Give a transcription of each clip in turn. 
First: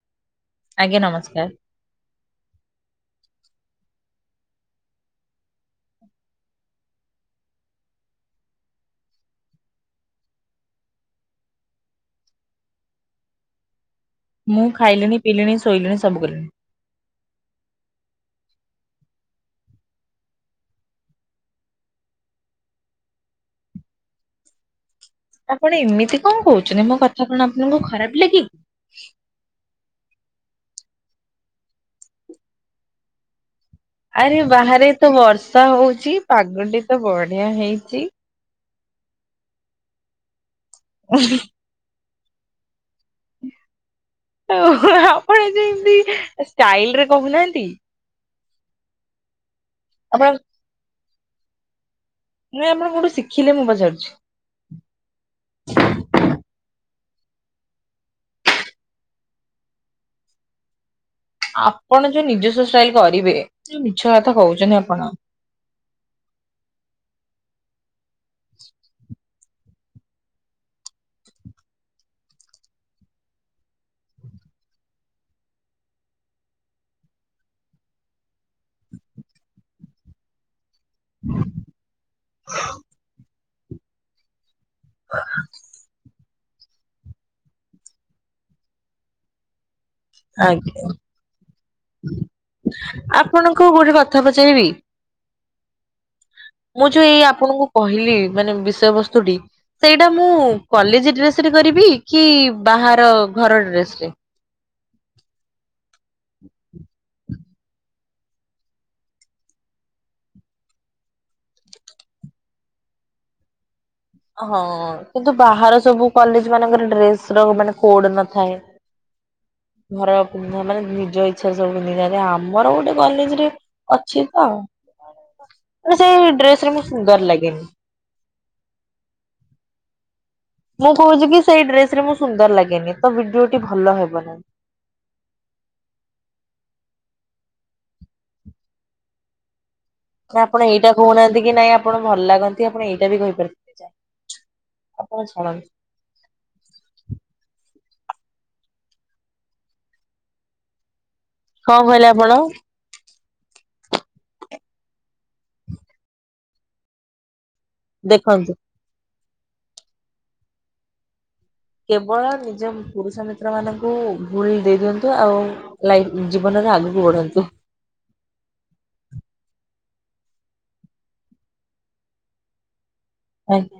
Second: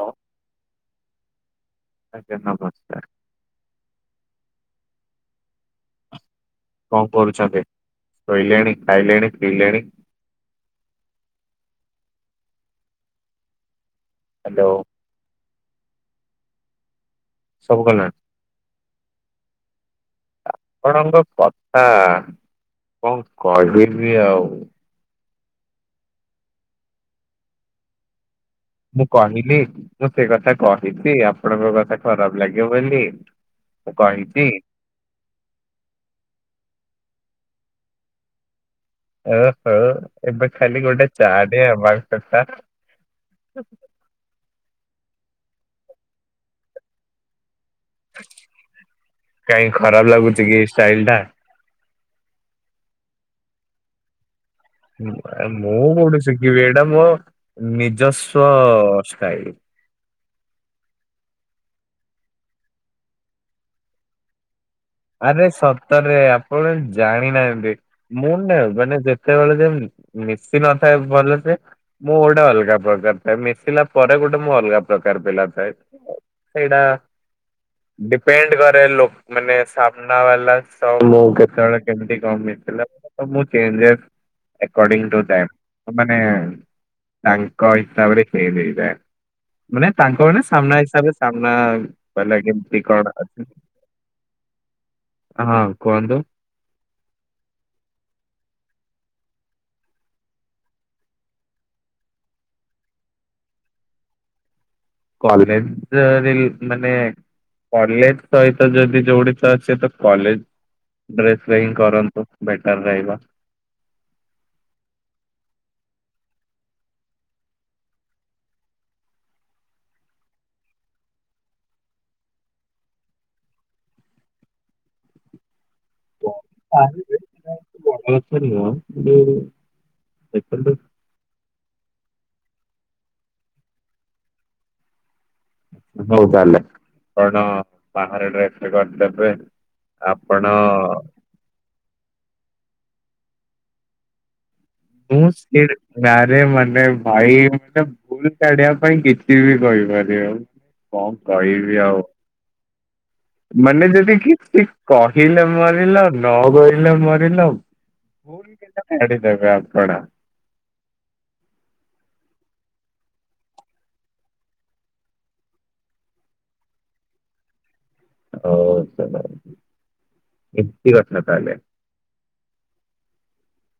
ହ। ଆଜ୍ଞା ନମସ୍କାର। ଆଜ୍ଞ ନମସ୍କାର। କଣ କରୁଛନ୍ତି? ଶୋଇଲେଣି, ଖାଇଲେଣି, ପିଇଲେଣି। ମୁଁ ହ୍ୟାଲୋ। ଖାଇଲିଣି ପିଇଲିଣି ଶୋଇଲିଣି ସବୁ କଲିଣି। ସବୁ କଲେ ଆପଣଙ୍କ କଥା କଣ କହିବି ଆଉ। ଆପଣ ଏମିତି କଣ କହୁଛନ୍ତି ମୋ କଥା କଣ ଆପଣଙ୍କୁ ଖରାପ ଲାଗି ମୁଁ କହିଲି ମୁଁ ସେ କଥା କହିଛି ଆପଣଙ୍କ କଥା ଖରାପ ଲାଗେ ବୋଲି। ମୁଁ ଆରେ କହିଛି ବାହାରେ ତ ବର୍ଷା ହଉଚ ପାଗଟି ତ ବଢିଆ ହେଇଚି। ଓ ହୋ ଏବେ ଖାଲି ଗୋଟେ ଚା ଟେ ହବା ଦକାର। ଆପଣ ଯୋ ଏମିତି ଷ୍ଟାଇଲ ରେ କହୁନାହାନ୍ତି। କାଇଁ ଖରାପ ଆପଣ ଲାଗୁଛି କି ଏ ଷ୍ଟାଇଲ ଟା। ନାଇଁ ଆପଣ କୋଉଠ ଶିଖିଲେ ମୁଁ ପଚାରୁଛି? ମୁଁ କୋଉଠି ଶିଖିବି ଏଇଟା ମୋ ନିଜସ୍ୱ ସ୍ାଇଳ। ଆପଣ ଯୋଉ ନିଜସ୍ୱ ଷ୍ଟାଇଲ କରିବେ ମିଛ କଥା କହୁଛନ୍ତି ଆପଣ। ଆରେ ସତରେ ଆପଣ ଜାଣିନାହାନ୍ତି ମୁଁ ନା ମାନେ ଯେତେବେଳେ ଯେ ମିଶି ନଥାଏ ଭଲ ସେ। ମୁଁ ଗୋଟେ ଅଲଗା ପ୍ରକାର ଥାଏ ମିଶିଲା ପରେ ଗୋଟେ ମୁଁ ଅଲଗା ପ୍ରକାର ପିଲା ଥାଏ। ସେଇଟା ଡିପେଣ୍ଡ କରେ ଲୋ ମାନେ ସାମ୍ନା ବାଲା ସ [unintelligible] କେତେବେଳେ କେମିତି କଣ ମିଳିଲା ତ ମୁଁ ଚେଞ୍ଜେସ୍। ଆକଡିଙ୍ଗ୍ ଟୁ ଟାଇମ୍ ମାନେ ତାଙ୍କ ହିସାବରେ ଫେଲ୍ ହେଇଯାଏ। ମାନେ ତାଙ୍କ ମାନେ ସାମ୍ନା ଆଜ୍ଞା ହିସାବରେ ସାମ୍ନା କହିଲା କେମତି କଣ ଅଛି। କୋଉ ଗୋଟେ କଥା ପଚାରିବି? ହଁ କୁହନ୍ତୁ। ମୁଁ ଯୋଉ ଏଇ ଆପଣଙ୍କୁ କହିଲି ମାନେ ବିଷୟ ବସ୍ତୁଟି ସେଇଟା ମୁଁ କଲେଜ ଡ୍ରେସ ରେ କରିବି କି ବାହାର ଘର ଡ୍ରେସ ରେ। କଲେଜ ରିଲ୍ ମାନେ କଲେଜ ସହିତ ଯଦି ଯୋଉଠି ତ ଅଛେ ତ କଲେଜ ଡ୍ରେସ୍ ରେ ହିଁ କରନ୍ତୁ ବେଟର ରହିବ। ହଁ କିନ୍ତୁ ବାହାର ସବୁ କଲେଜ ମାନଙ୍କରେ ଡ୍ରେସ ର ମାନେ କୋଡ ନଥାଏ। ଘର ପିନ୍ଧା ମାନେ ନିଜ ଇଚ୍ଛା ସବୁ ପିନ୍ଧିକି ଯାଆନ୍ତି। ଆମର ଗୋଟେ କଲେଜ ରେ ଅଛି ତ ମାନେ ସେଇ ଡ୍ରେସ ରେ ମୁଁ ସୁନ୍ଦର ଲାଗେନି। ହେଲା ଯୋଉ [unintelligible] ମୁଁ କହୁଚି କି ସେଇ ଡ୍ରେସ ରେ ମୁଁ ସୁନ୍ଦର ଲାଗେନି ତ ଭିଡିଓଟି ଭଲ ହେବ ନାହିଁ। ହଉ ତାହେଲେ କଣ ବାହାରେ ଡ୍ରେସ୍ ଟେ କରିଦେବେ। କଣ ଆପଣ ଏଇଟା କହୁନାହାନ୍ତି କି ନାଇଁ ଆପଣ ଭଲ ଲାଗନ୍ତି ଆପଣ ଏଇଟା ବି କହିପାରି [inaudible] ମୁଁ ଛାଡ଼ନ୍ତୁ ସ୍କିଡ୍। ନାରେ ମାନେ ଭାଇ ମାନେ ଭୁଲ କାଢିବା ପାଇଁ କିଛି ବି କହିପାରିବେ ଆଉ। କଣ କହିବି କଣ ଆଉ। କହିଲେ ଆପଣ? ମାନେ ଯଦି କି କି କହିଲେ ମରିଲ ନ କହିଲେ ମରିଲ। ଦେଖନ୍ତୁ ଭୁଲ୍ କେତୋଟି? କେବଳ ନିଜ ପୁରୁଷ ମିତ୍ର ମାନଙ୍କୁ ଭୁଲ ଦେଇ ଦିଅନ୍ତୁ ଆଉ [unintelligible] ଜୀବନରେ ଆଗକୁ ବଢନ୍ତୁ। [unintelligible] ଆଜ୍ଞା।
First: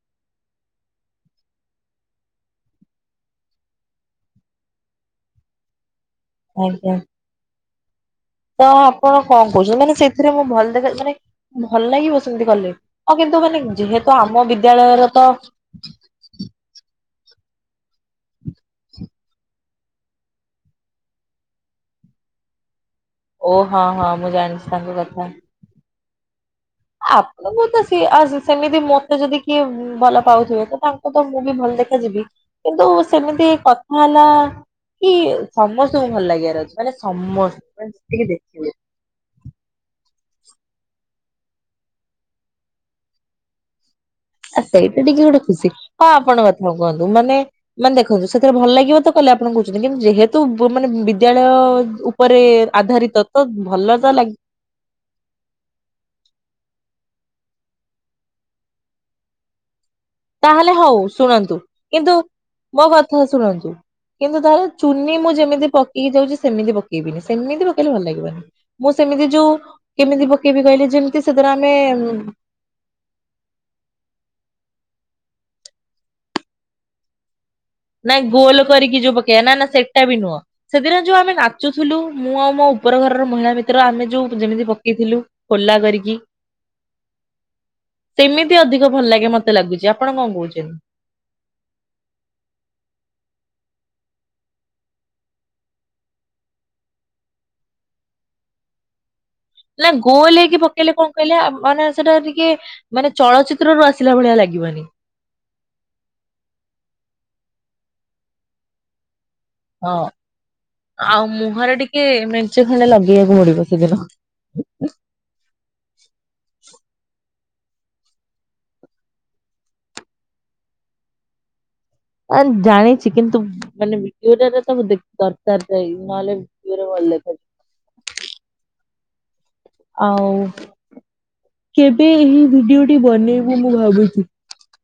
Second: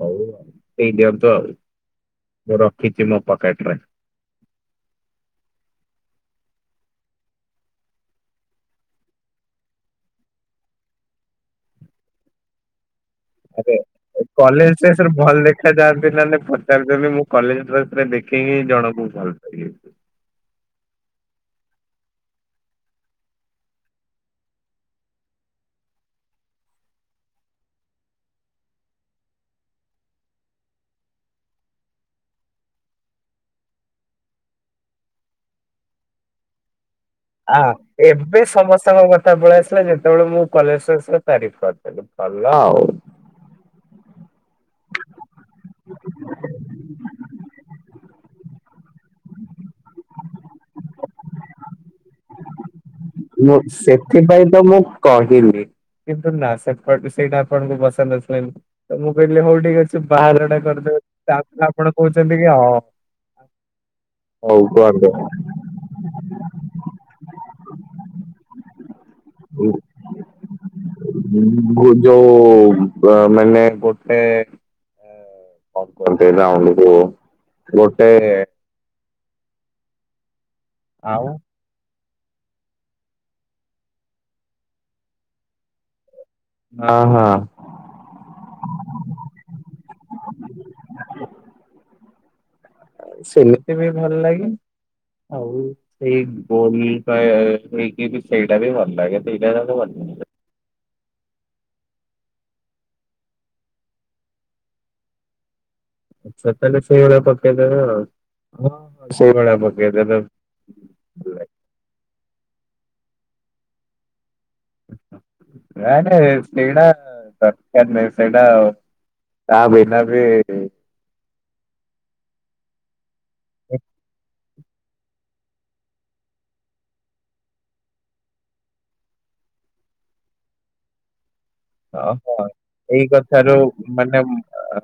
ହଉ ଆଉ ଏଇଟା ତ ମୁଁ ରଖିଚି ମୋ ପକେଟ ରେ। ଆଜ୍ଞା। ତ ଆପଣ କଣ କହୁଛନ୍ତି ମାନେ ସେଥିରେ ମୁଁ ଭଲ ଦେଖ ମାନେ ଭଲ ଲାଗିବ ସେମିତି କଲେ। ହଁ କିନ୍ତୁ ମାନେ ଯେହେତୁ ଆମ ବିଦ୍ୟାଳୟର ତ ଏ ଯାଆନ୍ତି ମାନେ ପଚାରିଦେଲେ ମୁଁ କଲେଜ ଡ୍ରେସ ରେ ଦେଖେଇହେଇକି ଜଣକୁ ଭଲ ପାଇଲି। ଓ ହଁ ହଁ ମୁଁ ଜାଣିଚି ତାଙ୍କ କଥା। ଆପଣଙ୍କୁ ତ ସିଏ ଆ ସେମିତି ମୋତେ ଯଦି କିଏ ଉମ୍ ଭଲ ପାଉଥିବ ତ ତାଙ୍କୁ ତ ମୁଁ ବି ଭଲ ଦେଖା ଯିବି କିନ୍ତୁ ସେମିତି କଥା ହେଲା କି ସମସ୍ତଙ୍କୁ ଭଲ ଲାଗିବାର ଅଛି ମାନେ ଆ ସମସ୍ତଙ୍କୁ ମାନେ ଯେତିକି ଏବେ ଦେଖିବେ। [unintelligible] ପଳେଇ ଆସିଲା ଯେତେବେଳେ ମୁଁ କଲେଜରେ [unintelligible] ଆସିଲା ତାରିଫ୍ କରିଦେଲି ଭଲ ଆଉ। ଆ ସେଇଟା ଟିକେ ଗୋଟେ ଖୁସି ହଁ ଆପଣ ଏଥର କୁହନ୍ତୁ ମାନେ ମାନେ ଦେଖନ୍ତୁ ସେଥିରେ ଭଲ ଲାଗିବ ତ କଲେ ଆପଣ କହୁଚନ୍ତି କିନ୍ତୁ ଯେହେତୁ ବୁଁ ମାନେ ବିଦ୍ୟାଳୟ ଉପରେ ଆଧାରିତ ତ ମୁଁ ଭଲ ଲାଗି ସେଥିପାଇଁ ତ ମୁଁ କହିଲି କିନ୍ତୁ ନା ସେପଟ ସେଇଟା ଆପଣଙ୍କୁ ପସନ୍ଦ ଆସିଲାନି ତ ମୁଁ କହିଲି ହଉ ଠିକ ଅଛି। କ ତାହେଲେ ହଉ ଶୁଣନ୍ତୁ କିନ୍ତୁ କହୁଛନ୍ତି କି ହଁ ମୋ କଥା ଶୁଣନ୍ତୁ। କିନ୍ତୁ ହଉ ତାର ଚୁନି ମୁଁ କୁହନ୍ତୁ। ଯେମିତି ପକେଇକି ଯାଉଚି ସେମିତି ପକେଇବିନି ସେମିତି ପକେଇଲେ ଭଲ ଲାଗିବନି। ମୁଁ ସେମିତି ଯୋଉ କେମିତି ପକେଇବି କହିଲେ ଯେମିତି ସେଦିନ ଆମେ ଓଉମ୍ ଓ ବ ମନେ ଗୋଟେ କଣ କରଥିଲା ଆଣୁ ନାଇଁ ଗୋଲ କରିକି ଯୋଉ ପକେଇବା ନା ନା ସେଇଟା ବି ନୁହଁ ସେଦିନ ଯୋଉ ଆଉ ଆମେ ଚୁଥିଲୁ ମୁଁ ଆଉ ମୋ ଉପର ଘରର ମହିଳା ମିତ୍ର ଆମେ ଯୋଉ ଯେମିତି ପକେଇଥିଲୁ ଖୋଲା କରିକି। ହଁ ହଁ। ସେମିତି ଅଧିକ ଭଲ ଲାଗେ ମତେ ଲାଗୁଛି ଆପଣ କଣ କହୁଛନ୍ତି? ସେିଲିତି ବି ଭଲ ଲାଗେ। ଆଉ ସେଇ ଗୋଲ ନେଇକି ସେଇଟା ବି ଭଲ ଲାଗେ ସେଇଟା ତା ଭଲ ଲାଗ। [unintelligible] କହିଲେ କଣ କହିଲେ ମାନେ ସେଟା ଟିକେ ମାନେ ଚଳଚିତ୍ର ରୁ ଆସିଲା ଭଳିଆ ଲାଗିବନି। ତାହେଲେ ସେଇଭଳିଆ ପକେଇଦବା ଆଉ ହଁ ସେଇଭଳିଆ ହଁ ପକେଇଦେବେ ଆଉ ଭଲ ମୁହଁରେ ଟିକେ ମେଞ୍ଚ ଖଣ୍ଡେ ଲଗେଇବାକୁ ପଡିବ ସେଦିନ। ସେଇଟା ଦରକାର ନାଇ ସେଇଟା ତା ଭିନା ବି ଆରେ ଜାଣିଛି କିନ୍ତୁ ମାନେ ଭିଡିଓରେ ତ ମୁ ଦେଖ ଦରକାର ନାହିଁ ନହେଲେ। [unintelligible] ଆଉ କେବେ ଓହୋ ଏହି ଭିଡିଓଟି ବନେଇବ ମୁଁ ଭାବୁଛି। ଅ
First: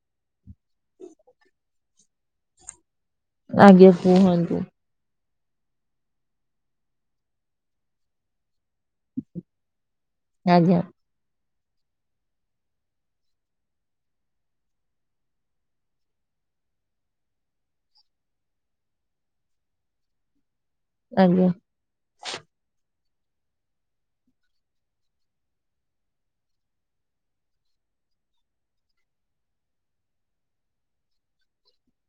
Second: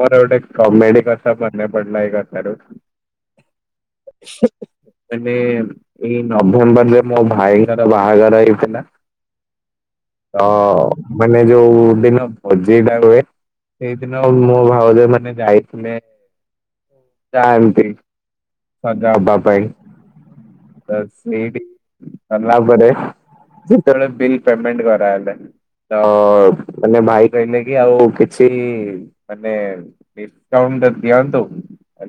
ମୋର ଗୋଟେ କମେଡି କଥା ମନେ ପଡିଲା ଏ କଥାରୁ। ଆଜ୍ଞା କୁହନ୍ତୁ। ମାନେ ଏଇ ନଭେମ୍ବରରେ ମୋ ଭାଇଙ୍କର ବାହାଘର ହେଇଥିଲା। ତ ଆଜ୍ଞା ମାନେ ଯୋଉ ଦିନ ଭୋଜିଟା ହୁଏ। ସେଇଦିନ ମୋ ଭାଉଜ ମାନେ ଯାଇଥିଲେ [unintelligible] ସଜ ହେବା ପାଇଁ ତ ଆଜ୍ଞା ସେଇଠି ଗଲା ପରେ ସେତେବେଳେ ବିଲ୍ ପେମେଣ୍ଟ କରାଗଲା। ତ ମାନେ ଭାଇ କହିଲେ କି ଆଉ କିଛି ମାନେ ଡିସକାଉଣ୍ଟ ଟା ଦିଅନ୍ତୁ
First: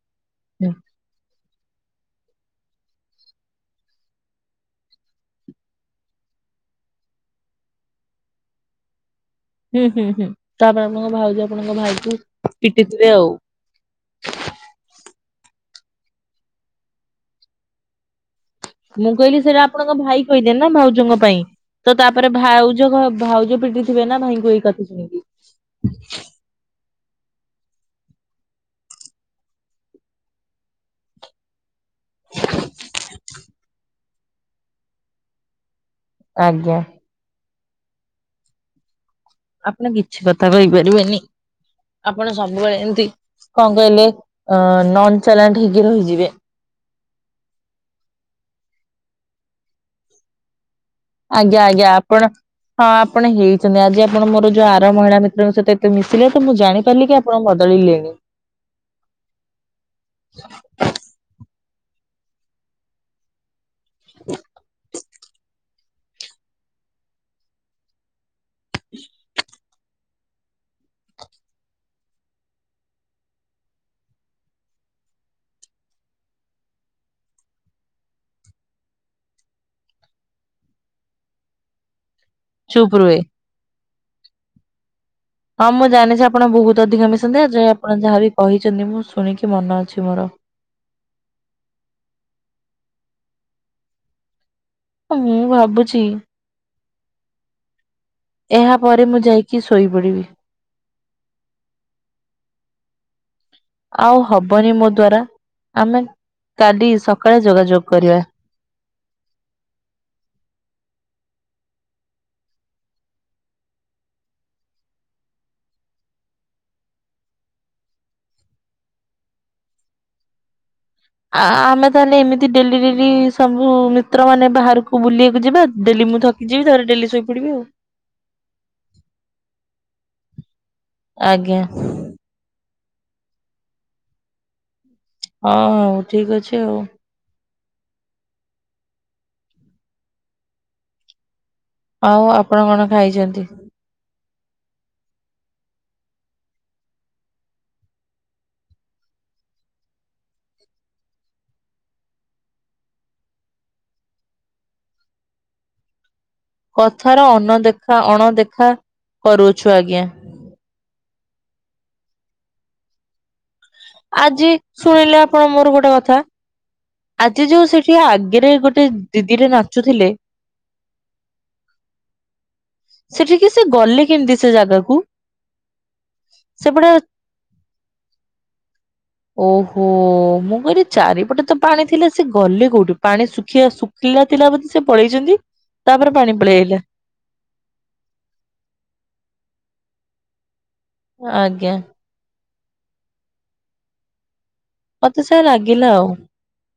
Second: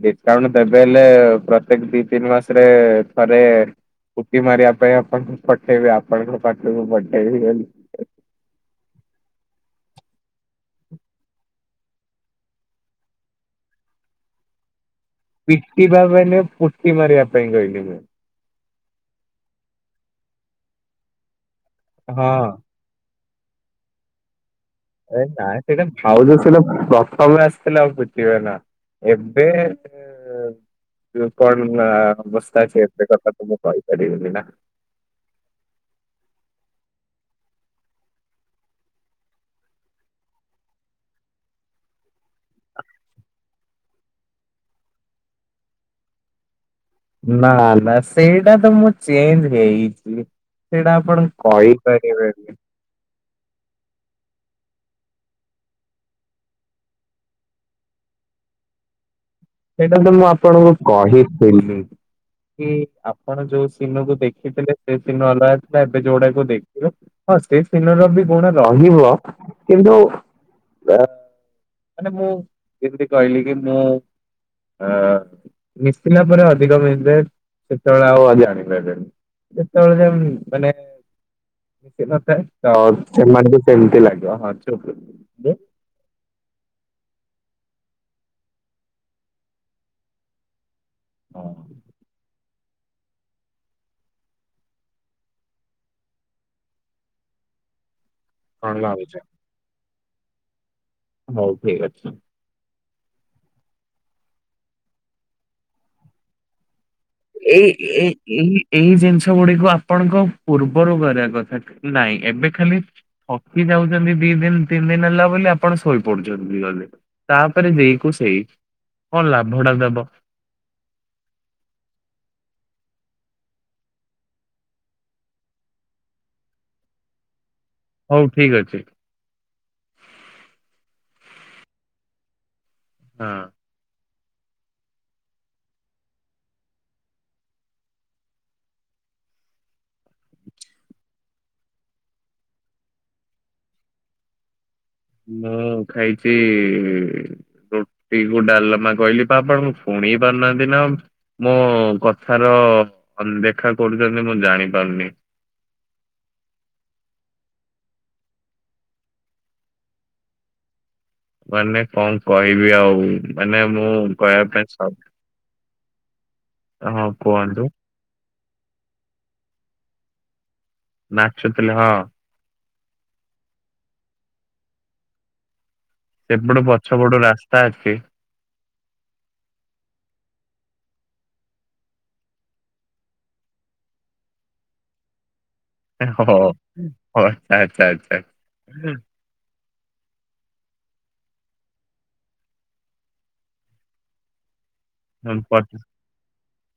ଡିସକାଉଣ୍ଟ ଦେବେ ହେଲେ ପ୍ରତ୍ୟେକ ଦି ତିନି ମାସରେ ଥରେ [unintelligible] ମାରିବା ପାଇଁ ଆପଣଙ୍କୁ ପଠେଇବ ଆପଣଙ୍କ ପାଖକୁ ପଠେଇବ ବୋଲି ହୁଁ ହୁଁ ହୁଁ। ତାପରେ ଆପଣଙ୍କ ଭାଉଜ ଆପଣଙ୍କ ଭାଇଙ୍କୁ ପିଟି ଥିଲେ ଆଉ ପିଟିବା ମାନେ ପୋଟିି ମାରିବା ପାଇଁ କହିଲେ। ମୁଁ କହିଲି ସେଇଟା ଆପଣଙ୍କ ଭାଇ କହିଥୀଏ ନା ଭାଉଜଙ୍କ ପାଇଁ ତ ହଁ ତାପରେ ଭାଉ ଜ ଭାଉଜ ପିଟି ଥିବେ ନା ଭାଇଙ୍କୁ ଏଇ କଥା ଶୁଣି। ଏ ନାଇଁ ସେଇଟା ଭାଉଜ ସେଟା ପ୍ରଥମେ ଆସିଥିଲେ ପିଟିବେ ନା। ଏବେ ଏ ଏବେ କଣ ନା ଅବସ୍ଥା ଅଛି ଏତେ କଥା ତ ମୁଁ କହିପାରିବିନି ନା। ଆଜ୍ଞା। ଆପଣ କିଛି କଥା କହିପାରିବେନି। ଆପଣ ସବୁବେଳେ ଏମତି କଣ କହିଲେ ଅ ନନ୍ ଚାଲାଣ୍ଟ ହେଇକି ରହିଯିବେ। ନା ନା ସେଇଟା ତ ମୁଁ ଚେଞ୍ଜ ହେଇଛି ସେଇଟା ଆପଣ ଆଜ୍ଞା ଆଜ୍ଞା ଆପଣ କହିପାରିବେନି। ହଁ ଆପଣ ହେଇଛନ୍ତି ଆଜି। ଆପଣ ମୋର ଯୋଉ ଆର ମହିଳା ମିତ୍ରଙ୍କ ସହିତ ଏତେ ମିଶିଲେ ତ ମୁଁ ଜାଣିପାରିଲି କି ଆପ୍ ପଣ ବଦଳିଲେଣି। [inaudible] ସେଇଟା ତ ମୁଁ ଆପଣଙ୍କୁ କହିଥିଲି କି ଆପଣ ଯୋଉ ଦିନକୁ ଦେଖିଥିଲେ ସେ ଦିନ ଅଲଗା ଥିଲା ଏବେ ଯୋଉଡାକୁ ଦେଖିଲ ହଁ ସେ ଦିନ ର ବି କଣ ରହିବ କିନ୍ତୁ ଅ ମାନେ ମୁଁ ଯେମିତି କହିଲି କି ମୁଁ ଅ ମିଶିଲା ପରେ ଅଧିକ ମିଶେ ସେତେବେଳେ ଆଉ ଜାଣି ପାରେନି। ଯେତେବେଳେ ଏମ୍ ମାନେ ସେଟା ଥାଏ। ତ ଚୁପ୍ ରୁହେ। ସେମାନଙ୍କୁ ସେମିତି ଲାଗିବ ହଁ ଚୁପ୍ ହଁ ମୁଁ ଜାଣିଛି ଆପଣ ବହୁତ ଅଧିକା ମିଶନ୍ତି ଆଜା ଆପଣ ଯାହା ବିି କହିଛନ୍ତି ମୁଁ ଶୁଣିକି ମନ ଅଛି ମୋର। ହଁ। ମୁଁ ଭାବୁଛି ଏହା କଣ ପରେ ଭାବୁଛ ମୁଁ ଯାଇକି ଶୋଇପଡିବି। ହଉ ଠିକ୍ ଅଛି। ଆଉ ହବନି ମୋ ଦ୍ଵାରା ଆମେ କାଲି ସକାଳେ ଏଇ ଯୋଗାଯୋଗ ଏଇ କରିବା। ଏଇ ଏଇ ଜିନିଷ ଗୁଡିକୁ ଆପଣଙ୍କ ପୂର୍ବରୁ କରିବା କଥା ନାଇଁ ଏବେ ଖାଲି ଥକି ଯାଉଛନ୍ତି ଦି ଦିନ୍ ତିନ୍ ଦିନ୍ ହେଲା ବୋଲି ଆପଣ ଶୋଇପଡୁଛନ୍ତି ଜଲ୍ଦି। ତାପରେ ଯେଇକୁ ସେଇ କଣ ଲାଭ ଟା ଦବ? ଆ ଆମେ ତାହେଲେ ଏମିତି ଡେଲି ଡେଲି ସବୁ ମିତ୍ର ମାନେ ବାହାରକୁ ବୁଲିବାକୁ ଯିବା ଡେଲି ମୁଁ ଥ କି ଯିବି ତାପରେ ଡେଲି ଶୋଇପଡ଼ିବି ଆଉ। ହଉ ଠିକ୍ ଅଛି। ଆଜ୍ଞା। ହଁ। ହଁ ହଉ ଠିକ ଅଛି ଆଉ। ଆଉ ଆପଣ କଣ ଖାଇଛନ୍ତି? ମୁଁ ଖାଇଛି ରୁଟିକୁ ଡାଲମା କହିଲି ପା ଆପଣଙ୍କୁ ଶୁଣି ପାରୁନାହାନ୍ତି ନା ମୋ କଥାର ଅନଦେଖା କରୁଛନ୍ତି ମୁଁ ଜାଣିପାରୁନି। କଥାର ଅନଦେଖା ଅଣଦେଖା କରୁଛୁ ଆଜ୍ଞା। ମାନେ କଣ କହିବି ଆଉ। ମାନେ ମୁଁ କହିବା ଆଜି ପାଇଁ ସ ଶୁଣିଲେ ଆପଣ ମୋର ଗୋଟେ କଥା ହଁ ଆଜି କୁହନ୍ତୁ ଯୋଉ ସେଠି ଠି ଆଗରେ ଗୋଟେ ଦିଦିଟେ ନାଚୁଥିଲେ ନାଚୁଥିଲେ ହଁ। ସେଠିକି ସେ ଗଲେ କେମିତି ସେ ଜାଗାକୁ? ସେପଟେ ପଛ ପଟୁ ରାସ୍ତା ଅଛି। ଓହୋ ମୁଁ କହିଲି ଚାରିପଟେ ତ ପାଣି ଥିଲା ସେ ଗଲେ କୋଉଠି ପାଣି ଶୁଖିବା ସୁଖ ଖିଲା ଥିଲା ବୋଧ ସେ ପଳେଇଛନ୍ତି ତାପରେ ହଁ ପାଣି ପଳେଆଇଲା। ହଁ ଆଛା ଆଛା ଆଛା। ଆଜ୍ଞା। ମତେ ସେୟା ଲାଗିଲା ଆଉ। [unintelligible]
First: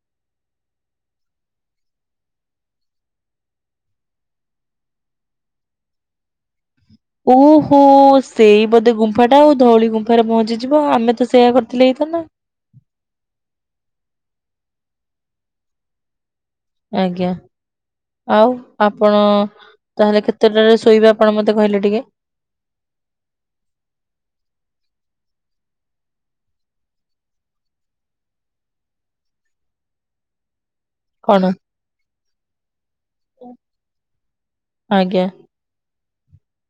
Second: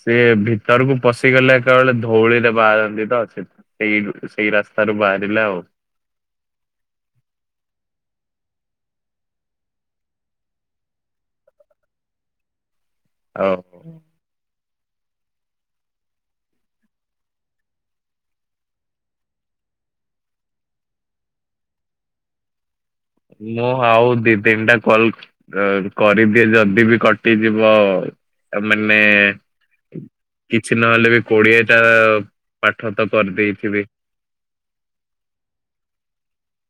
ସିଏ ଭିତରକୁ ପଶିଗଲେ ଏକାବେଳେ ଧଉଳିରେ ବାହାରନ୍ତି ତ ସେଥି ସେଇ ରୁ ସେଇ ରାସ୍ତାରୁ ବାହାରିଲା ଆଉ। ଓହୋ ସେଇ ବୋଧେ ଗୁମ୍ଫା ଟା ଆଉ ଧଉଳି ଗୁମ୍ଫାରେ ପହଞ୍ଚିଯିବ ଆମେ ତ ସେଇୟା କରିଥିଲେ ହେଇଥାନ୍ତା। ଓ ଆଜ୍ଞା। ଆଉ ଆପଣ ତାହେଲେ କେତେଟାରେ ଶୋଇବେ ଆପଣ ମତେ କହିଲେ ଟିକେ? ମୁଁ ଆଉ ଦି ତିନିଟା କଲ ଅ କରିଦିଏ ଯଦି ବି କଟିଯିବ ମାନେ କିଛି ନହେଲେ ବି କଣ? କୋଡିଏ ଟା ପାଠ ତ କରିଦେଇଥିବି। ଆଜ୍ଞା।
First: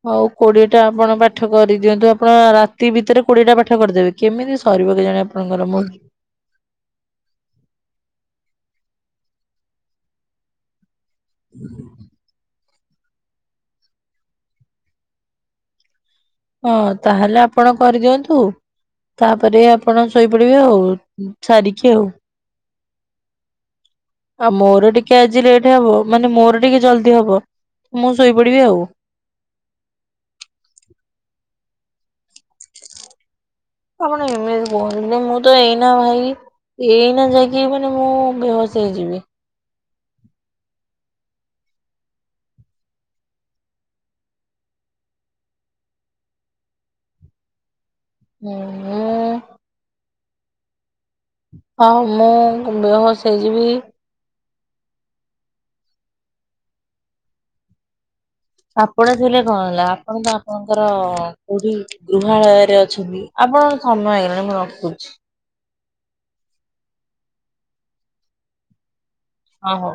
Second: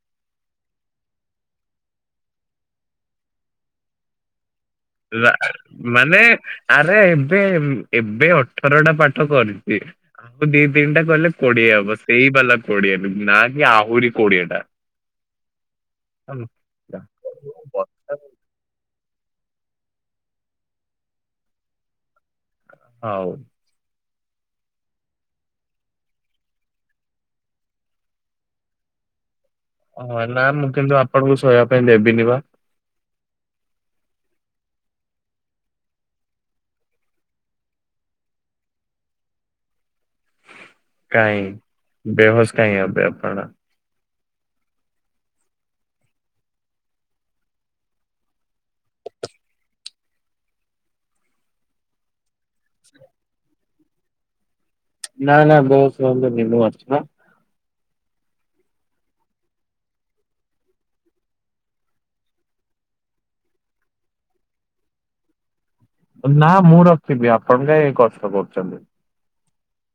ହଉ କୋଡିଏଟା ଆପଣ ପାଠ କରିଦିଅନ୍ତୁ। ଆପଣ ରାତି ଭିତରେ କୋଡିଏଟା ପାଠ କରିଦେବେ? କେମିତି ସରିବ କେଜାଣି ଆପଣଙ୍କର ମୁଁ ମେ ଆରେ ଏବେ ଏବେ ଅଠରଟା ପାଠ କରିଛି ଆଉ ଦି ତିନିଟା କଲେ କୋଡିଏ ହବ ସେଇ ହେଲା କୋଡିଏ ନା କି ଆହୁରି କୋଡିଏଟା। ହଁ ତାହେଲେ ଆପଣ କରିଦିଅନ୍ତୁ। ତାପରେ ଆପଣ ଶୋଇପଡିବେ ଆଉ ସାରିକି ଆଉ। ହଉ। ଆଉ ମୋର ଟିକେ ଆଜି ଲେଟ୍ ହବ। ମାନେ ମୋର ଟିକେ ଜଲଦି ହବ ମୁଁ ଶୋଇପଡିବି ଆଉ। ଓହୋ। ନାଁ ମୁଁ କିନ୍ତୁ ଆପଣଙ୍କୁ ଶୋଇବା ପାଇଁ ଦେବିନି ବା। ଆପଣ ଏମିତି କୁହନ୍ତୁନି। ମୁଁ ତ ଏଇନା ଭାଇ ଏଇନା ଯାଇକି ମାନେ ମୁଁ ବେହୋସ ହେଇ ଯିବି। କାଇଁ ବେହୋସ କାଇଁ ଅବେ ଆପଣ? ହୁଁ ହଁ ମୁଁ ବେହୋସ ହେଇଯିବି। ନା ନା ବେହୋସ ହବନି ମୁଁ ଆଛି ବା। ଆପଣ ଥିଲେ କଣ ହେଲା ଆପଣ ତ ଆପଣଙ୍କର କୋଉଠି ଗୃହାଳୟରେ ଅଛନ୍ତି। ଆପଣଙ୍କର ସମୟ ହେଇଗଲାଣି ମୁଁ ରଖୁଛି। ନା ମୁଁ ରଖିବି ଆପଣ କାଇଁ କଷ୍ଟ କରୁଛନ୍ତି। ଓ ହଉ।